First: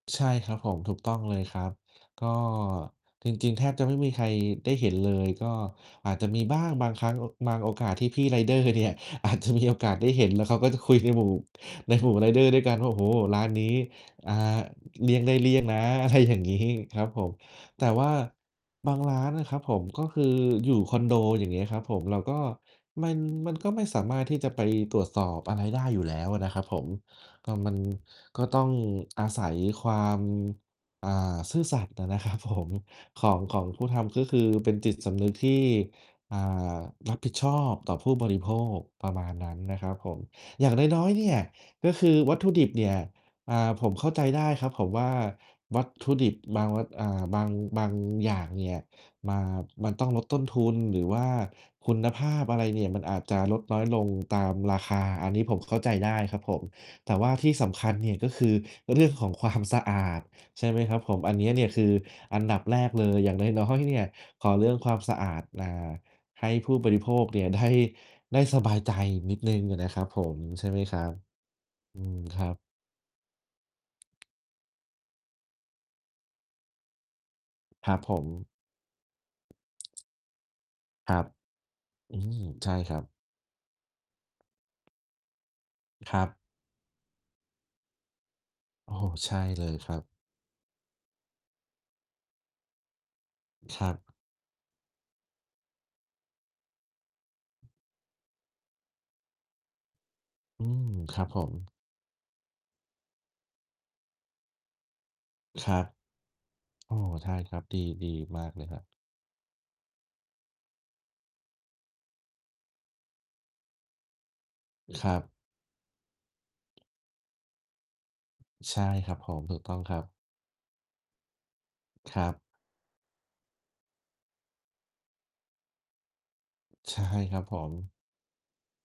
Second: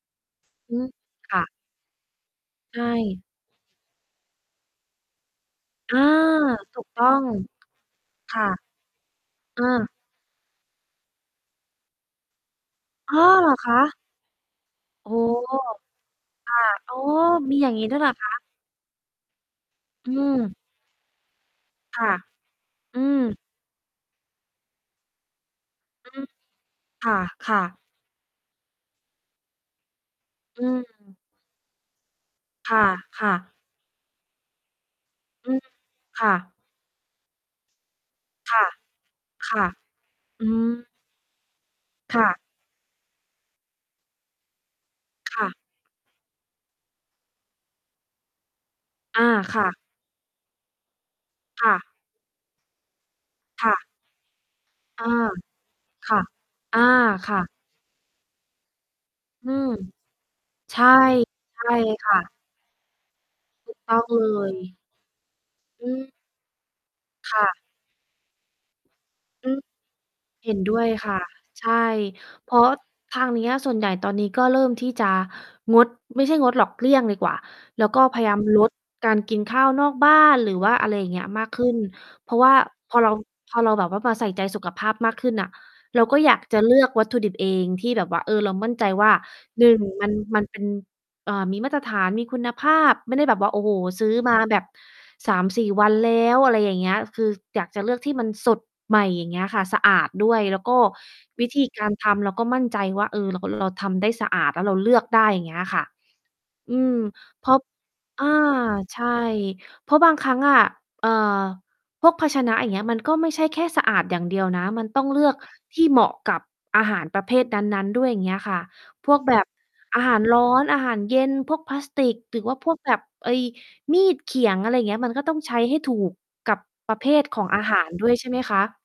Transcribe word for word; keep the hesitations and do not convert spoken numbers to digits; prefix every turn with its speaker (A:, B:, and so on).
A: ใช่ครับผ
B: อื
A: ม
B: ม
A: ถูกต้องเ
B: ค
A: ล
B: ่
A: ย
B: ะ
A: ครับ ก็
B: ใช่
A: จริง ๆ แทบจะไม่มีใครได้เห็นเลย ก็
B: อา
A: อาจจะมีบ้าง
B: ถู
A: บ
B: ก
A: าง
B: ต
A: คร
B: ้อ
A: ั้ง
B: ง
A: อ บางโอกาสที่พี่
B: ค
A: ไร
B: ่ะ
A: เดอร์เนี่ย อาจจะ
B: อ
A: ม
B: า
A: ีโอกาสได้เห็น แล้วเขาก็จะคุยในหมู่ ในหมู่ไรเดอร์ด้วยกันว่า โอ้โฮ!
B: อ้อ
A: ร้า
B: เหร
A: น
B: อ
A: น
B: ค
A: ี้
B: ะ?
A: อ่า เ
B: อ
A: ล
B: ๋
A: ี
B: อ
A: ่ยงได้เลี่ยงนะ
B: ค
A: อะไรอย่างงี้
B: ่ะ อ๋
A: ค
B: อ
A: รับผม
B: มีอย่างง
A: แต
B: ี้
A: ่
B: ด้วย
A: ว
B: เห
A: ่
B: ร
A: า
B: อคะ?
A: บางร้านนะครับผม ก็
B: อื
A: คือ
B: ม
A: อยู่คอนโด อย่างเงี้ยครับผ
B: ค
A: ม
B: ่ะ
A: เราก็
B: อื
A: มัน
B: ม
A: มันก็ไม่สามารถที่จะไปตรวจสอบอะไรได้อยู่
B: อื
A: แล้
B: ม
A: วอะนะครับผม
B: ค
A: ก็
B: ่ะ
A: มัน
B: ๆ
A: ก็ต้องอาศัยความ
B: อื
A: อ่า
B: ม
A: ซื่อสัตย์อะนะ ครับผม
B: ค
A: ข
B: ่
A: อ
B: ะ
A: ง
B: ๆ
A: ของผู้ทำ ก็คือเป็นจิตสำนึกท
B: อื
A: ี
B: ม
A: ่
B: ค่
A: อ่
B: ะ
A: า รับผิดชอบต่อผู้บริโภ
B: ค่ะ
A: ค ประมาณน
B: ค
A: ั้น
B: ่ะ
A: นะครับผม
B: อื
A: อย่างน
B: ม
A: ้อย ๆ เนี่ย ก็คือ
B: ค่
A: ว
B: ะ
A: ัตถุดิบเนี่ย อ่า ผมเข้าใจได้ครับเขาว่า
B: ค่ะ
A: วัตถุดิบบางวัต อ่า บาง บางอย่างเนี่ย
B: อา
A: มา
B: ค่ะ
A: มันต้องลดต้นทุน หรือว่า
B: ค่ะ
A: คุณภาพอะไรเนี่ย มันอาจจะลด
B: ค่
A: น้อ
B: ะ
A: ยลงตามราคา
B: อา
A: อันนี้ผมเข้าใจไ
B: ค
A: ด้
B: ่ะ
A: ครับผม
B: อา
A: แต่ว่
B: ค
A: า
B: ่
A: ท
B: ะ
A: ี่สำคัญเนี่ย ก็คือเรื่องของค
B: อ
A: ว
B: ื
A: าม
B: ม
A: สะอาดใช่ไ
B: ใช
A: หม
B: ่
A: ครับผม? อันเนี้ย
B: ใช
A: นี
B: ่
A: ่คือ
B: ค่ะ
A: อันดับแรกเลย อย่างน้อ
B: ถูก
A: ย ๆ
B: ต
A: เนี
B: ้
A: ่
B: อ
A: ย
B: งเล
A: ขอ
B: ย
A: เรื่องความสะอาด อ่
B: อ
A: า
B: ืม
A: ให้ผู้บริโภค
B: ค
A: เน
B: ่
A: ี่ย
B: ะ
A: ได้ ได้สบายใจนิด
B: อ
A: ห
B: ื
A: นึ
B: อ
A: ่งอะนะครับผม
B: เห็น
A: ใช่
B: ด
A: ไ
B: ้
A: หม
B: วย
A: ครั
B: ค
A: บ?
B: ่ะ ใช่
A: อืม คร
B: เ
A: ั
B: พ
A: บ
B: ราะ ทางเนี้ยส่วนใหญ่ตอนนี้ก็เริ่มที่จะงด ไม่ใช่งดหรอก เลี่ยงดีกว่า แล้
A: ค
B: ว
A: รั
B: ก
A: บ
B: ็
A: ผ
B: พยายาม
A: ม
B: ลด การกินข้าวนอกบ้าน หรือว่าอะไรอย่
A: ค
B: าง
A: ร
B: เง
A: ั
B: ี้
A: บ
B: ยมากขึ้น
A: อื
B: เพรา
A: ม
B: ะว่า
A: ใช่ค
B: พ
A: ร
B: อ
A: ั
B: เ
A: บ
B: รา พอเราแบบว่ามาใส่ใจสุขภาพมากขึ้นน่ะ เรา
A: ค
B: ก็
A: รั
B: อย
A: บ
B: ากจะเลือกวัตถุดิบเอง ที่แบบว่า เออ เรามั่นใจ
A: โอ้โ
B: ว
A: ฮ
B: ่า
A: ใช่เ
B: ห
A: ล
B: นึ
A: ย
B: ่ง
A: ครั
B: ม
A: บ
B: ัน มันเป็น อ่า มีมาตรฐาน มีคุณภาพ ไม่ได้แบบว่า โอ้โฮ
A: ครั
B: ซื้
A: บ
B: อมาแบบ สามสี่ วันแล้ว อะไรอย่างเงี้ย คืออยากจะเลือกที่มันสดใหม่ อย่างเงี้ยค่ะ สะอาดด้วย แล้
A: อ
B: ว
A: ื
B: ก็
A: ม ครับผ
B: วิ
A: ม
B: ธีการทำเราก็มั่นใจว่า เออ เรา ก เราทำได้สะอาด แล้วเราเลือกได้ อย่างเงี้ย
A: คร
B: ค
A: ั
B: ่ะ
A: บ
B: อื
A: อ๋
B: ม
A: อ ใช่
B: เพ
A: ค
B: รา
A: ร
B: ะ
A: ับ ดี
B: อา
A: ๆ มากเลยครับ
B: ใช่ เพราะบางครั้งอะ อ่า พวกภาชนะอย่างเงี้ย มันก็ไม่ใช่แค่สะอาดอย่างเดียวนะ มันต้อ
A: ค
B: ง
A: รั
B: เลื
A: บ
B: อกที่เหมาะกับอาหารประเภทนั้น ๆ ด้วย อย่างเงี้ยค่ะ
A: ใช่
B: พ
A: คร
B: ว
A: ับ
B: ก
A: ผ
B: แบ
A: ม
B: บ
A: ถูกต้องคร
B: อ
A: ั
B: า
A: บ
B: หารร้อน อาหารเย็น พวกพลาสติ
A: ค
B: ก
A: รั
B: หร
A: บ
B: ือว่าพวกแบบ ไอ้มีดเขียง อะไรอย่างเงี้ย มันก็ต้องใช้ให้ถูกกับป
A: ใ
B: ร
A: ช
B: ะเ
A: ่
B: ภท
A: ค
B: ข
A: รั
B: อ
A: บ
B: ง
A: ผ
B: อา
A: ม
B: หาร ด้วย ใช่ไหมคะ?